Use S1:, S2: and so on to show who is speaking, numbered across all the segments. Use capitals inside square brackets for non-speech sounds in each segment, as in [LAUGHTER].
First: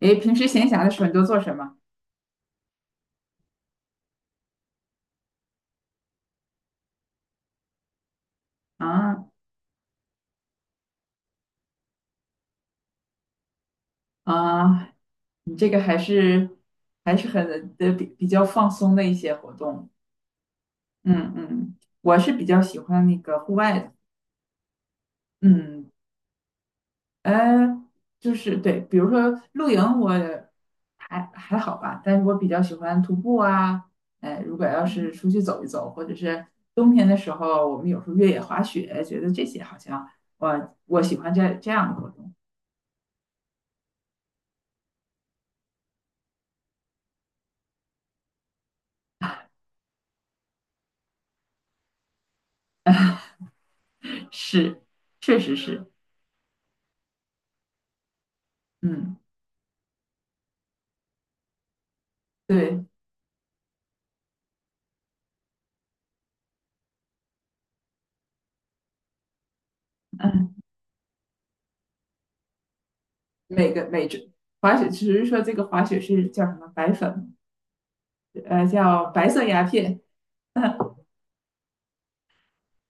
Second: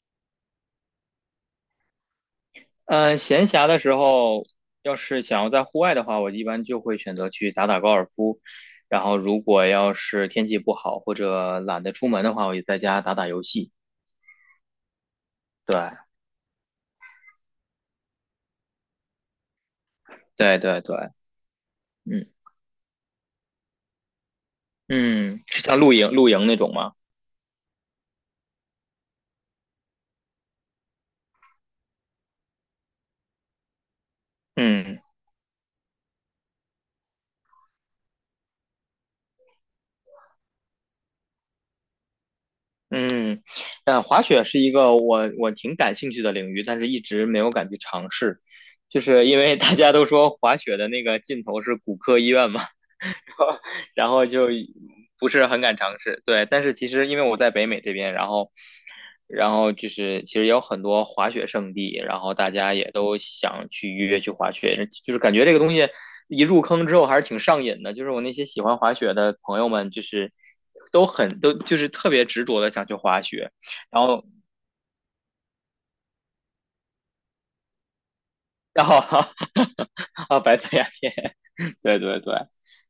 S1: 诶，平时闲暇的时候你都做什么
S2: 嗯，闲暇的时候，要是想要在户外的话，我一般就会选择去打打高尔夫。然后，
S1: 啊？
S2: 如果要是天气不好或者懒得出门的话，我就在家打打游戏。
S1: 啊，你这
S2: 对，
S1: 个还是很的比较放松的一些活动。
S2: 对，对，对，
S1: 嗯嗯，我
S2: 嗯
S1: 是比较喜欢那个户外的。
S2: 嗯，是像
S1: 嗯，
S2: 露营露营那种吗？
S1: 呃，就是对，比如说露营我还好吧，但是我比较喜欢徒步啊。哎，如果要
S2: 嗯
S1: 是出去走一走，或者是冬天的时候，我们有时候越野滑雪，觉得这些好像我喜欢这样的活动。
S2: 嗯，滑雪是一个我挺感兴趣的领域，但是一直没有敢去尝试，就是因为大家都说滑雪的那个尽头是骨科医院嘛。然后就
S1: 是，
S2: 不
S1: 确
S2: 是
S1: 实
S2: 很敢
S1: 是，
S2: 尝试。对，但是其实因为我在北美这边，然后
S1: 嗯。
S2: 然后就是其实也有很多滑雪圣地，然后大家
S1: 对，
S2: 也都想去约去滑雪，就是感觉这个东西一入坑之后还是挺上瘾的。就是我那些喜欢滑雪的朋友们，就是
S1: 嗯，
S2: 都很都就是特别执着的想去滑雪，
S1: 每个
S2: 然
S1: 每
S2: 后。
S1: 只滑雪，只是说这个滑雪是叫什么白粉，
S2: 然后
S1: 叫白色鸦片。
S2: [LAUGHS] 啊，白色鸦片，对对对。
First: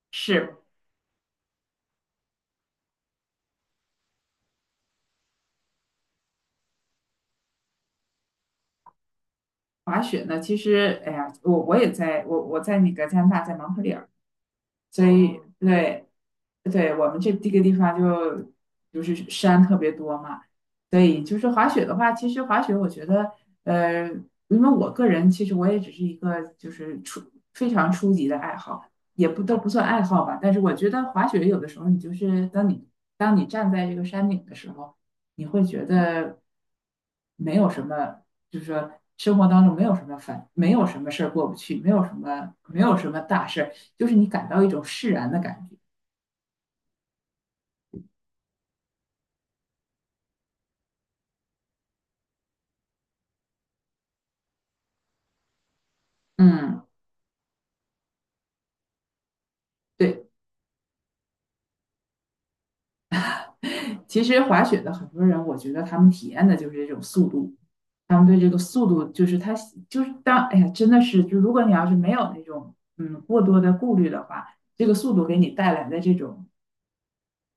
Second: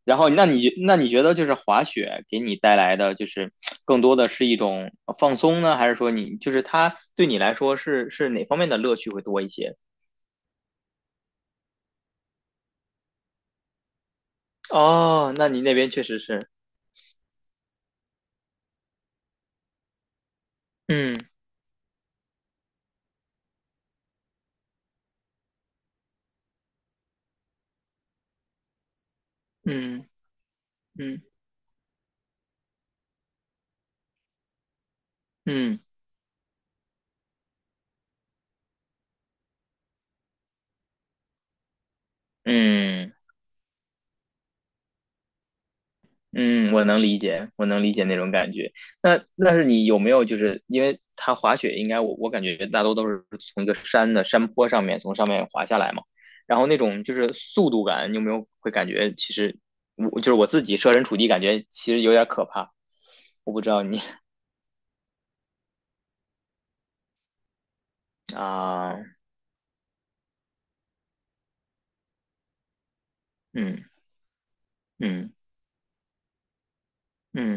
S2: 然后，那
S1: 是
S2: 你那你觉得就是滑雪给你带来的，就是更多的是一种放松呢，还是说你就是它对你来说是哪方面的乐趣会多一些？
S1: 滑雪呢，其实，哎呀，我在那个加拿大，在蒙特利尔，所
S2: 哦，
S1: 以哦
S2: 那你那边确
S1: 对
S2: 实是，
S1: 对，我们这个地方就是山特别多嘛，所
S2: 嗯
S1: 以就是滑雪的话，其实滑雪我觉得，呃，因为我个人其实我也只是一个就是非常初级的爱好，也不都不算爱
S2: 嗯
S1: 好吧，但是我觉得
S2: 嗯
S1: 滑雪有的时候你就是当你站在这个山顶的时候，你会
S2: 嗯嗯。
S1: 觉得没有什么，就是说生活当中没有什么烦，没有什么事儿过不去，没有什么没有什
S2: 嗯
S1: 么大事儿，就是你感到一种释然的感觉，
S2: 嗯，我能理解，我能理解那种感觉。那是你有没有就是因为它滑雪，应该我感觉大多都是从一个山的山坡上面从上面滑下来嘛，然后那
S1: 嗯。
S2: 种就是速度感，你有没有会感觉其实
S1: [LAUGHS]
S2: 我就
S1: 对，
S2: 是我自己设身处地感觉其实有点可怕。我不知道你
S1: 其实滑雪的很多人，我觉得他们体验的就是这种速度，他们对这个速
S2: 啊，
S1: 度就是他就是当哎呀，真的是，就如果你要是没有那种过多的
S2: 嗯
S1: 顾虑的话，这个速度
S2: 嗯
S1: 给你带来的这种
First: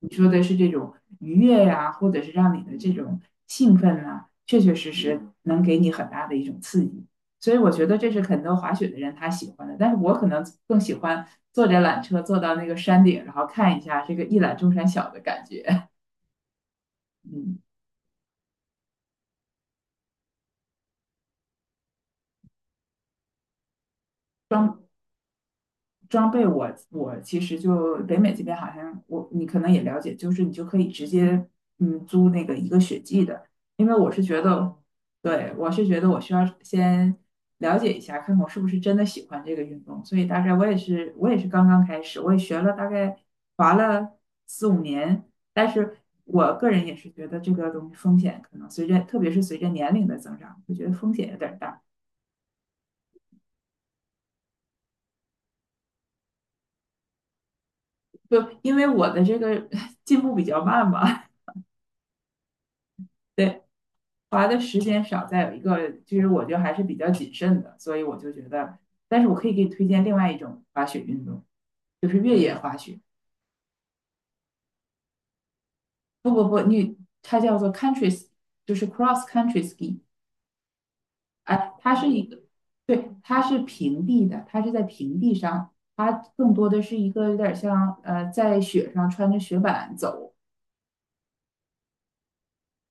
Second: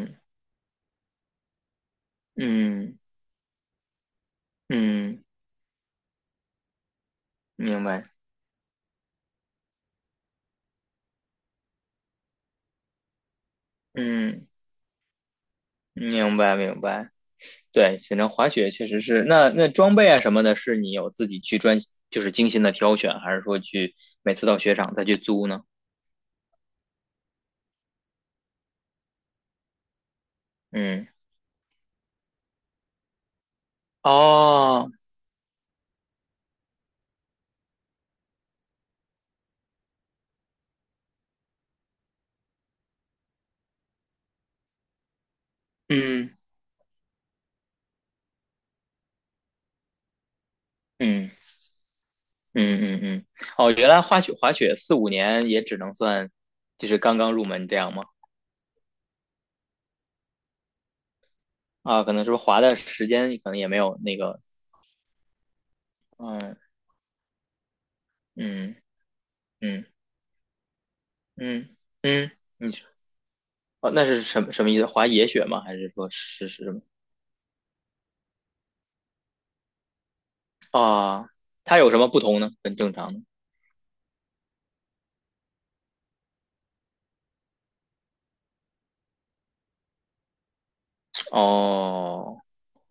S1: 你说的是这种愉悦呀、或者是让你的这
S2: 嗯
S1: 种兴奋啊，确确实
S2: 嗯
S1: 实
S2: 嗯，
S1: 能给你很大的一种刺激。所以我
S2: 明
S1: 觉得
S2: 白，
S1: 这是很多滑雪的人他喜欢的，但是我可能更喜欢坐着缆车坐到那个山顶，然后看一下这个一
S2: 嗯
S1: 览众山小的感觉，
S2: 明白明白。
S1: [LAUGHS] 嗯。
S2: 对，滑雪确实是。那装备啊什么的，是你有自己就是精心的挑选，还是说去每次到雪
S1: 装
S2: 场再去租呢？
S1: 装备我，我其实就北美这边好像我你可能也了解，就是你就可以
S2: 嗯，
S1: 直接租那个一个雪季的，因为我是觉得，哦
S2: 哦，
S1: 对，我是觉得我需要先了解一下，看看我是不是真的喜欢这个运动，所以大概我也是刚刚开始，我也学了大概滑了四五年，但是
S2: 嗯
S1: 我个人也是觉得这个东西风险可能随着特别是随着年龄的增长，我觉得风险
S2: 嗯
S1: 有点儿大，
S2: 嗯嗯嗯，哦，原来滑雪四五年也只能算，就是刚刚入门这样吗？
S1: 就因为我的这个 [LAUGHS] 进步比较慢吧。
S2: 啊，可能是不是滑的时
S1: [LAUGHS]
S2: 间可能
S1: 对，
S2: 也没有那个，
S1: 滑的时间少，再有一个就是我就
S2: 嗯
S1: 还是比较谨慎的，所以我就觉
S2: 嗯
S1: 得，但是我可以给你
S2: 嗯
S1: 推荐另外一种滑雪运动，
S2: 嗯
S1: 就是
S2: 嗯，
S1: 越野
S2: 你
S1: 滑
S2: 说，
S1: 雪。
S2: 哦，那是什么意思？滑野雪吗？还是说
S1: 不不
S2: 是
S1: 不，
S2: 是什么？
S1: 它叫做 c o u n t r y s 就是 cross country ski，
S2: 啊，
S1: 哎，
S2: 它有
S1: 它
S2: 什么
S1: 是
S2: 不
S1: 一个，
S2: 同呢？跟正
S1: 对，
S2: 常的？
S1: 它是平地的，它是在平地上，它更多的是一个有点像在雪上穿着雪板走，
S2: 哦，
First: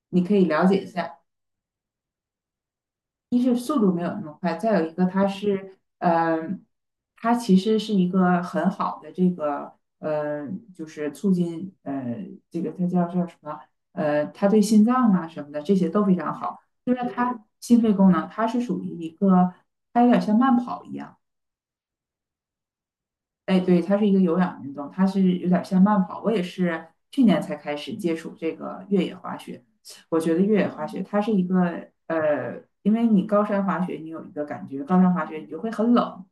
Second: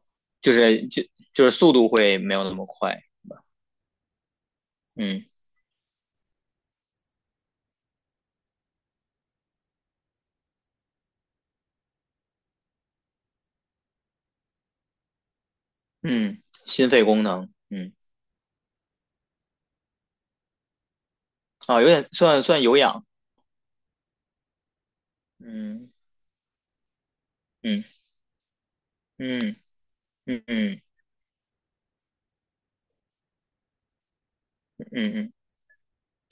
S1: 你可以
S2: 就
S1: 了解一
S2: 是就
S1: 下。
S2: 就是速度会没有那么快，
S1: 一是速度没有那么快，再有一个
S2: 嗯
S1: 它是，它其实是一个很好的这个，呃，就是促进，这个它叫什么，它对心脏啊什么的这些都非常
S2: 嗯，
S1: 好，
S2: 心
S1: 就是
S2: 肺功
S1: 它
S2: 能，
S1: 心
S2: 嗯
S1: 肺功能，它是属于一个，它有点像慢跑一样。
S2: 啊，有点算算有氧，
S1: 哎，对，它是一个有氧运动，它是有点像
S2: 嗯
S1: 慢跑。我也是去年才开
S2: 嗯
S1: 始接触这个越野滑
S2: 嗯
S1: 雪。我觉得
S2: 嗯
S1: 越野
S2: 嗯
S1: 滑雪它是一个因为你高山滑雪，你有一个感觉，高山
S2: 嗯
S1: 滑
S2: 嗯，
S1: 雪你就会很冷，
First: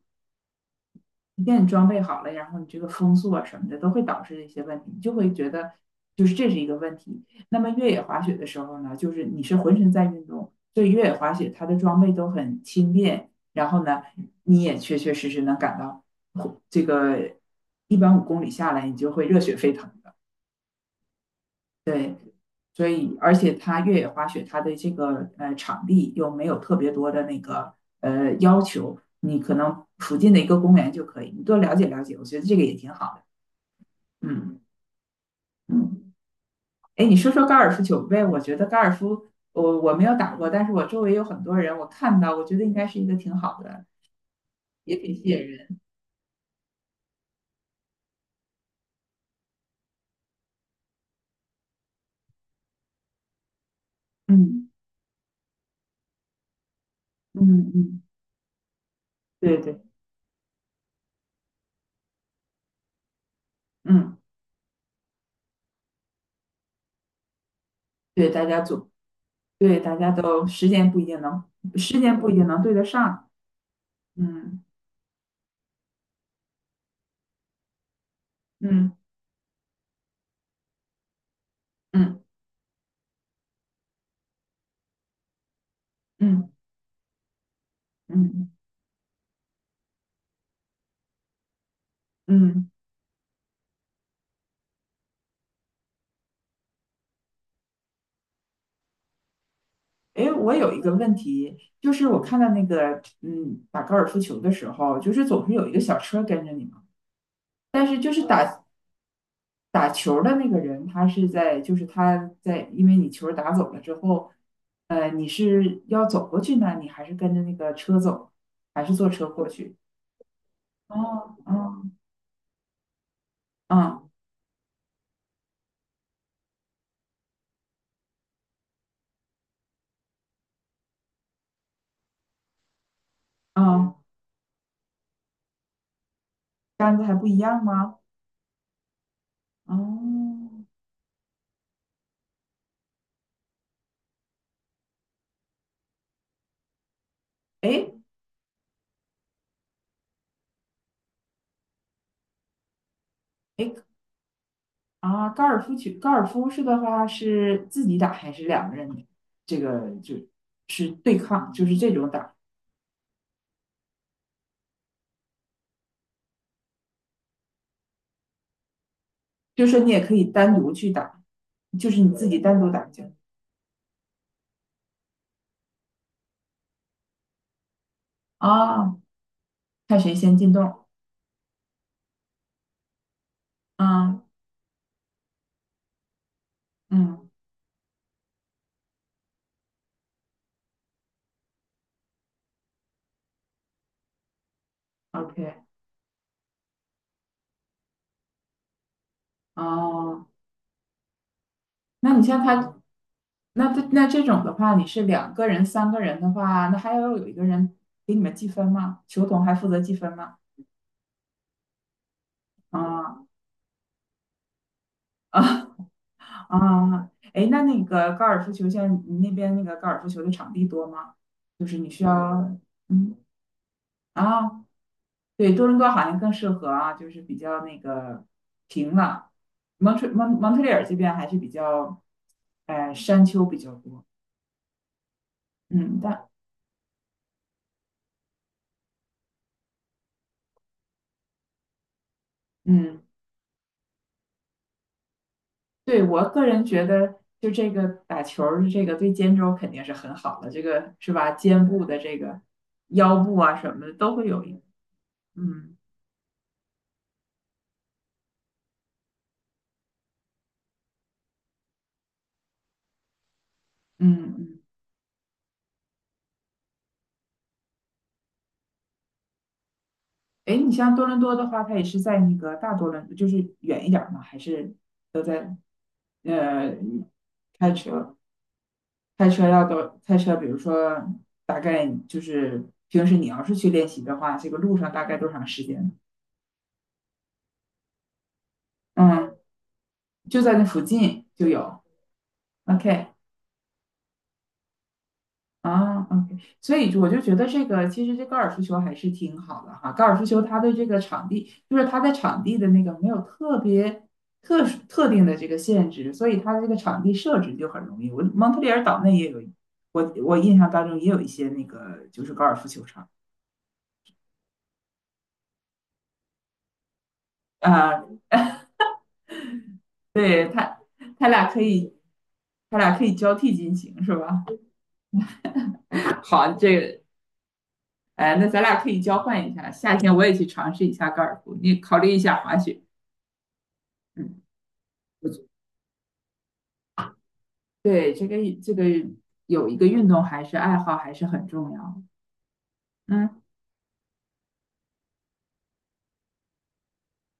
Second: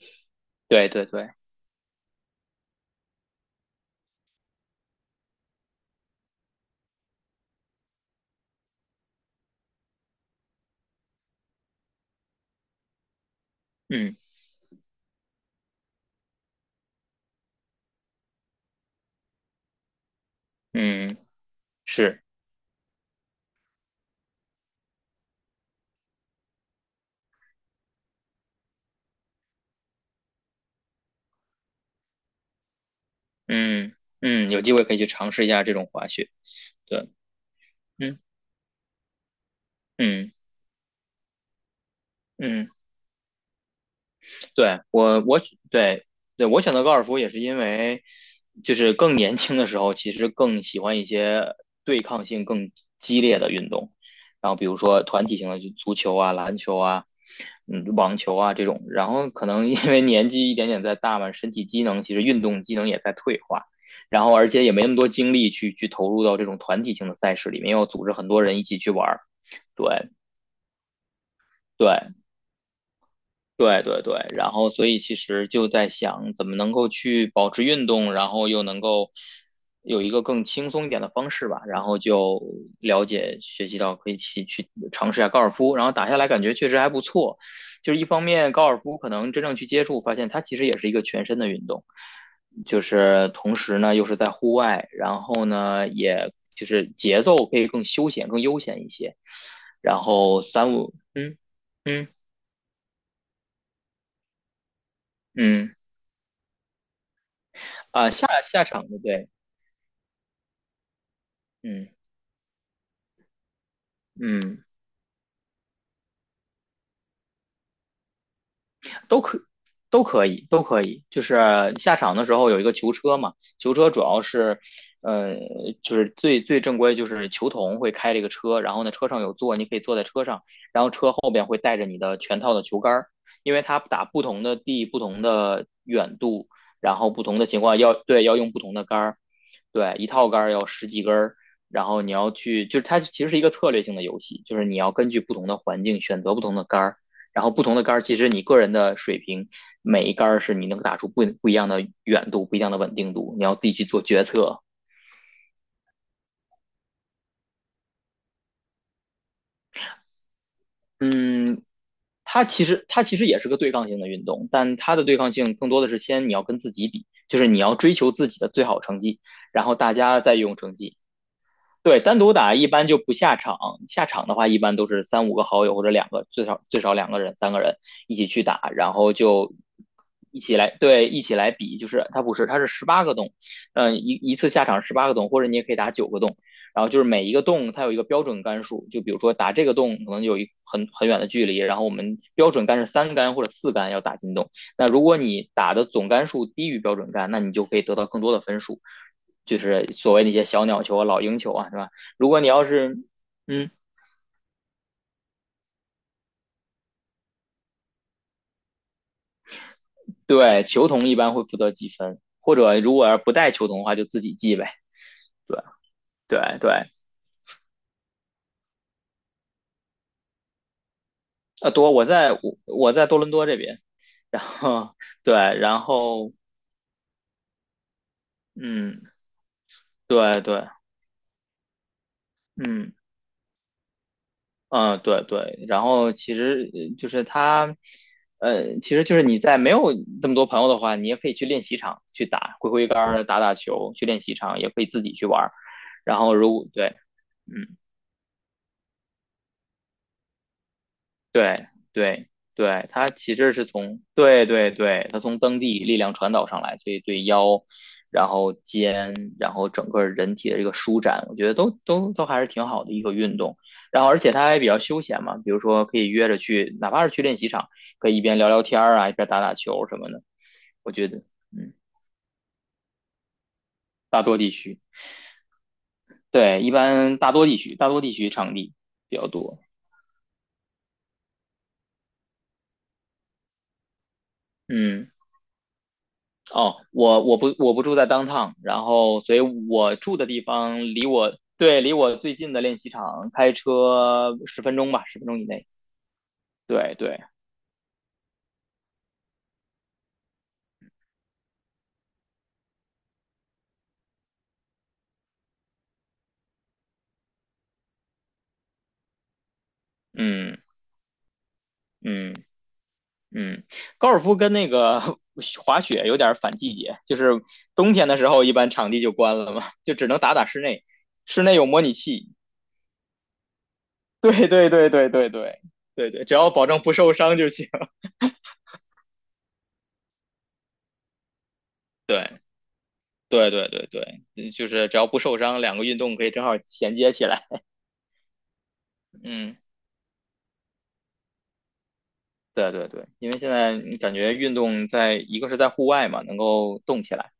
S2: 对对对，
S1: 一旦你装备好了，然后你这个风速啊什么的都会导致一些问题，你就会觉得就是这是一个问题。那么越野滑雪的时候呢，就是你是浑身在运动，所以越野滑雪它的装备都很轻便，然后呢，
S2: 嗯
S1: 你也确确实实能感到这个一般5公里下来，你就会热血沸腾的。
S2: 嗯是，
S1: 所以，而且它越野滑雪它的这个场地又没有特别多的那个要求，你可能附近的一个公园就可以，你多了解了解，我觉得这个也挺好的。
S2: 嗯嗯，
S1: 嗯
S2: 有机会可以去尝试一下这种滑
S1: 嗯，
S2: 雪，
S1: 哎，
S2: 对，
S1: 你说说高尔夫球
S2: 嗯
S1: 呗？我觉得高尔夫，我没有
S2: 嗯
S1: 打过，但是我周围有很多人，我看到，我觉得
S2: 嗯。
S1: 应该是一个挺好的，
S2: 对
S1: 也挺
S2: 我
S1: 吸引
S2: 我
S1: 人。
S2: 对对我选择高尔夫也是因为，就是更年轻的时候，其实更喜欢一些对抗性更激烈的运动，然后比
S1: 嗯
S2: 如说团体性的就足球啊、篮球啊、
S1: 嗯嗯，
S2: 网球啊这种，然后可
S1: 对
S2: 能因
S1: 对，
S2: 为年纪一点点在大嘛，身体机能其实运动机能也在退化，
S1: 嗯
S2: 然后而且也没那么多精力去投入到这种团体性的赛事里面，要组织很
S1: 对，
S2: 多
S1: 大
S2: 人
S1: 家
S2: 一起去
S1: 组，
S2: 玩儿，
S1: 对大
S2: 对
S1: 家都时
S2: 对，
S1: 间不一定能对得上。
S2: 对对对，然
S1: 嗯
S2: 后所以其实就在想怎么能够去保持运动，然后又能
S1: 嗯
S2: 够有一个更轻松一点的方式吧，然后
S1: 嗯
S2: 就了解学习到可以去尝试一下高尔夫，然后打下来感觉
S1: 嗯
S2: 确实还不错。就是一方
S1: 嗯
S2: 面高尔夫可能真正去接触，发现它其实也是一个全身的运动，
S1: 嗯，
S2: 就是同时呢又是在户外，然后呢也就是节奏可以更休闲、更悠闲一些，然
S1: 哎，
S2: 后
S1: 我有
S2: 三
S1: 一个
S2: 五
S1: 问
S2: 嗯
S1: 题，就是
S2: 嗯
S1: 我看到那个，嗯，打高尔夫球的时候，就是总是有一
S2: 嗯。
S1: 个小车跟着你嘛。但是
S2: 啊，
S1: 就是
S2: 下下
S1: 打
S2: 场的对，
S1: 打球的那个人，他是在，就是
S2: 嗯
S1: 他在，因为你球打走了之后，
S2: 嗯，
S1: 你是要走过去呢，你还是跟着那个车走，还是坐
S2: 都
S1: 车
S2: 可
S1: 过去？
S2: 都可以，都可以。就
S1: 哦，
S2: 是
S1: 哦，
S2: 下场的时候有一个球车嘛，球车主
S1: 嗯
S2: 要是，呃，就是最最正规就是球童会开这个车，然后呢车上有座，你可以坐在车上，然后车后边会带着你的全套的球杆儿，因为它
S1: 嗯，
S2: 打不同的地、不同的远度，然
S1: 杆子
S2: 后
S1: 还
S2: 不
S1: 不
S2: 同
S1: 一
S2: 的情
S1: 样
S2: 况要
S1: 吗？
S2: 对要用不同的杆儿，对，一套杆儿
S1: 哦，
S2: 要十几根儿。然后你要去，就是它其实是一个策略性的游戏，就是你要根据不同的环境选择不同的杆儿，然后不同的杆
S1: 哎
S2: 儿，其实你个人的水平，每一杆儿是你能打出不一样的远度，不一样的稳定度，你要自
S1: 哎
S2: 己去做决策。
S1: 啊，高尔夫球，高尔夫是的话是自己打还是两个人？这个就是对抗，
S2: 嗯，
S1: 就是这种打，
S2: 它其实也是个对抗性的运动，但它的对抗性更多的是先你要跟自己比，就是你要追求自己的最好成绩，然
S1: 就是
S2: 后
S1: 说你
S2: 大
S1: 也可
S2: 家
S1: 以
S2: 再
S1: 单
S2: 用
S1: 独
S2: 成
S1: 去
S2: 绩。
S1: 打，就
S2: 对，
S1: 是你
S2: 单
S1: 自
S2: 独
S1: 己
S2: 打
S1: 单
S2: 一
S1: 独打
S2: 般就
S1: 球
S2: 不下场，下场的话一般都是三五个好友或者两个，最少最少两个人、三个人一起去打，然
S1: 啊，
S2: 后就
S1: 看谁先
S2: 一
S1: 进
S2: 起来，
S1: 洞。
S2: 对，一起来比，就是它不是，它是十八个洞，一
S1: 嗯
S2: 一次下场十八个洞，或者你也可以打9个洞，然后就是每
S1: 嗯
S2: 一个洞它有一个标准杆数，就比如说打这个洞可能有一很远的距离，然后我们标准杆是3杆或者4杆要打进洞，那如果你
S1: ，OK，
S2: 打的总杆数低于标准杆，那你就可以得到更多的分数，就是所谓
S1: 哦，
S2: 那些小鸟球啊、老鹰球啊，是吧？
S1: 那你
S2: 如果
S1: 像
S2: 你要
S1: 他，
S2: 是，嗯，
S1: 那他那这种的话，你是两个人、3个人的话，那还要有一个人给你们计分吗？球童还负责计分吗？
S2: 对，球童一般会负责记分，或者如果要
S1: 啊
S2: 是不带球童的话，就自己记呗。对
S1: 啊 [LAUGHS]
S2: 对对，
S1: 啊！哎，那个高尔夫球，像你那边那个高尔夫球的场地多吗？就是你
S2: 多
S1: 需
S2: 我
S1: 要，
S2: 在我我在
S1: 嗯
S2: 多伦多这边，然
S1: 啊，
S2: 后对，
S1: 对，多伦
S2: 然
S1: 多好像更
S2: 后
S1: 适合啊，就是比较那个平
S2: 嗯，
S1: 了。蒙特蒙
S2: 对
S1: 蒙特
S2: 对，
S1: 利尔这边还是比较，
S2: 嗯
S1: 山丘比较多。
S2: 嗯对对，然
S1: 嗯，
S2: 后其实就是他。其实就是你在没有这么多朋友的话，你也可以去练习场去打，挥挥杆
S1: 嗯，
S2: 儿、打打球，去练习场也可以自己去玩儿。
S1: 对，
S2: 然
S1: 我
S2: 后
S1: 个
S2: 如
S1: 人
S2: 果
S1: 觉
S2: 对
S1: 得，就这
S2: 嗯，
S1: 个打球儿，这个对肩周肯定是很好的，这个是吧？肩
S2: 对
S1: 部的这
S2: 对
S1: 个
S2: 对，它
S1: 腰
S2: 其
S1: 部
S2: 实
S1: 啊
S2: 是
S1: 什么的
S2: 从
S1: 都会有
S2: 对
S1: 一，
S2: 对对，它从蹬
S1: 嗯
S2: 地力量传导上来，所以对腰，然后肩，然后整个人体的这个舒展，我觉得都还是挺好的一个运动。然后而且
S1: 嗯
S2: 它
S1: 嗯。
S2: 还比较休闲嘛，比如说可以约着去，哪怕是去练习场，可以一边聊聊天儿啊，一边打打球什么的。
S1: 哎，你
S2: 我
S1: 像多
S2: 觉得，
S1: 伦多的话，
S2: 嗯，
S1: 它也是在那个大多伦，就是远一点儿吗？
S2: 大多
S1: 还
S2: 地
S1: 是
S2: 区，
S1: 都在
S2: 对，一
S1: 呃
S2: 般大多地
S1: 开
S2: 区，大多地
S1: 车？
S2: 区场地比较
S1: 开车
S2: 多。
S1: 要多开车，比如说大概就是平时你要是去练习的话，这个路上大
S2: 嗯。
S1: 概多长时间？
S2: 哦，我不住在 downtown，然后所
S1: 嗯，
S2: 以我住的
S1: 就
S2: 地
S1: 在那
S2: 方
S1: 附
S2: 离
S1: 近
S2: 我
S1: 就
S2: 对
S1: 有。
S2: 离我最近的练习
S1: OK，
S2: 场开车十分钟吧，十分钟以内。
S1: 啊，OK，所以
S2: 对
S1: 我就
S2: 对，
S1: 觉得这个其实这高尔夫球还是挺好的哈。高尔夫球它的这个场地，就是它在场地的那个没有特别特殊特定的这个限制，所以它的这个场地设置就很容易。我蒙特利尔岛内也有，我
S2: 嗯
S1: 印象当中也有一些那个就
S2: 嗯
S1: 是高尔夫球场
S2: 嗯，高尔夫跟那个 [LAUGHS] 滑雪有点反季节，就是冬
S1: 啊，
S2: 天的时候一般场地就关了嘛，就只能打打
S1: 对，
S2: 室内，
S1: 它
S2: 室
S1: 俩
S2: 内
S1: 可
S2: 有模拟
S1: 以
S2: 器。
S1: 它俩可以交替进行是吧？
S2: 对对对对对对对对，只要
S1: 好，
S2: 保
S1: 这
S2: 证不
S1: 个
S2: 受伤就行。[LAUGHS]
S1: 哎，那咱俩可以交换一下，夏天我也去尝试一下高尔夫，你考虑一
S2: 对
S1: 下滑雪，
S2: 对对对对，
S1: 嗯。
S2: 嗯就是只要不受伤，两个运动可以正好衔接起来。
S1: 对，这个
S2: [LAUGHS] 嗯。
S1: 有一个运动还是爱好还是很重要
S2: 对对对，因为
S1: 嗯，
S2: 现在你感觉运动在一个是在户外嘛，能够动起来，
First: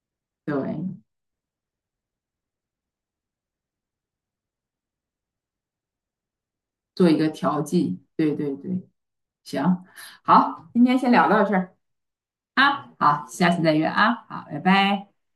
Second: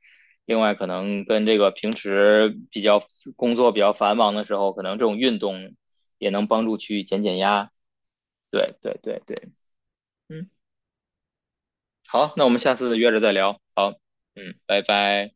S1: 对，
S2: 另外可能跟这个平时比较工作比较繁忙的时候，可能这种运动也能帮助去
S1: 做一
S2: 减
S1: 个
S2: 减
S1: 调
S2: 压。
S1: 剂。对对
S2: 对
S1: 对，
S2: 对对对，
S1: 行，
S2: 嗯，
S1: 好，今天先聊到这儿
S2: 好，那我们下
S1: 啊，
S2: 次约着
S1: 好，
S2: 再
S1: 下
S2: 聊。
S1: 次再约
S2: 好，
S1: 啊，好，
S2: 嗯，
S1: 拜
S2: 拜
S1: 拜。
S2: 拜。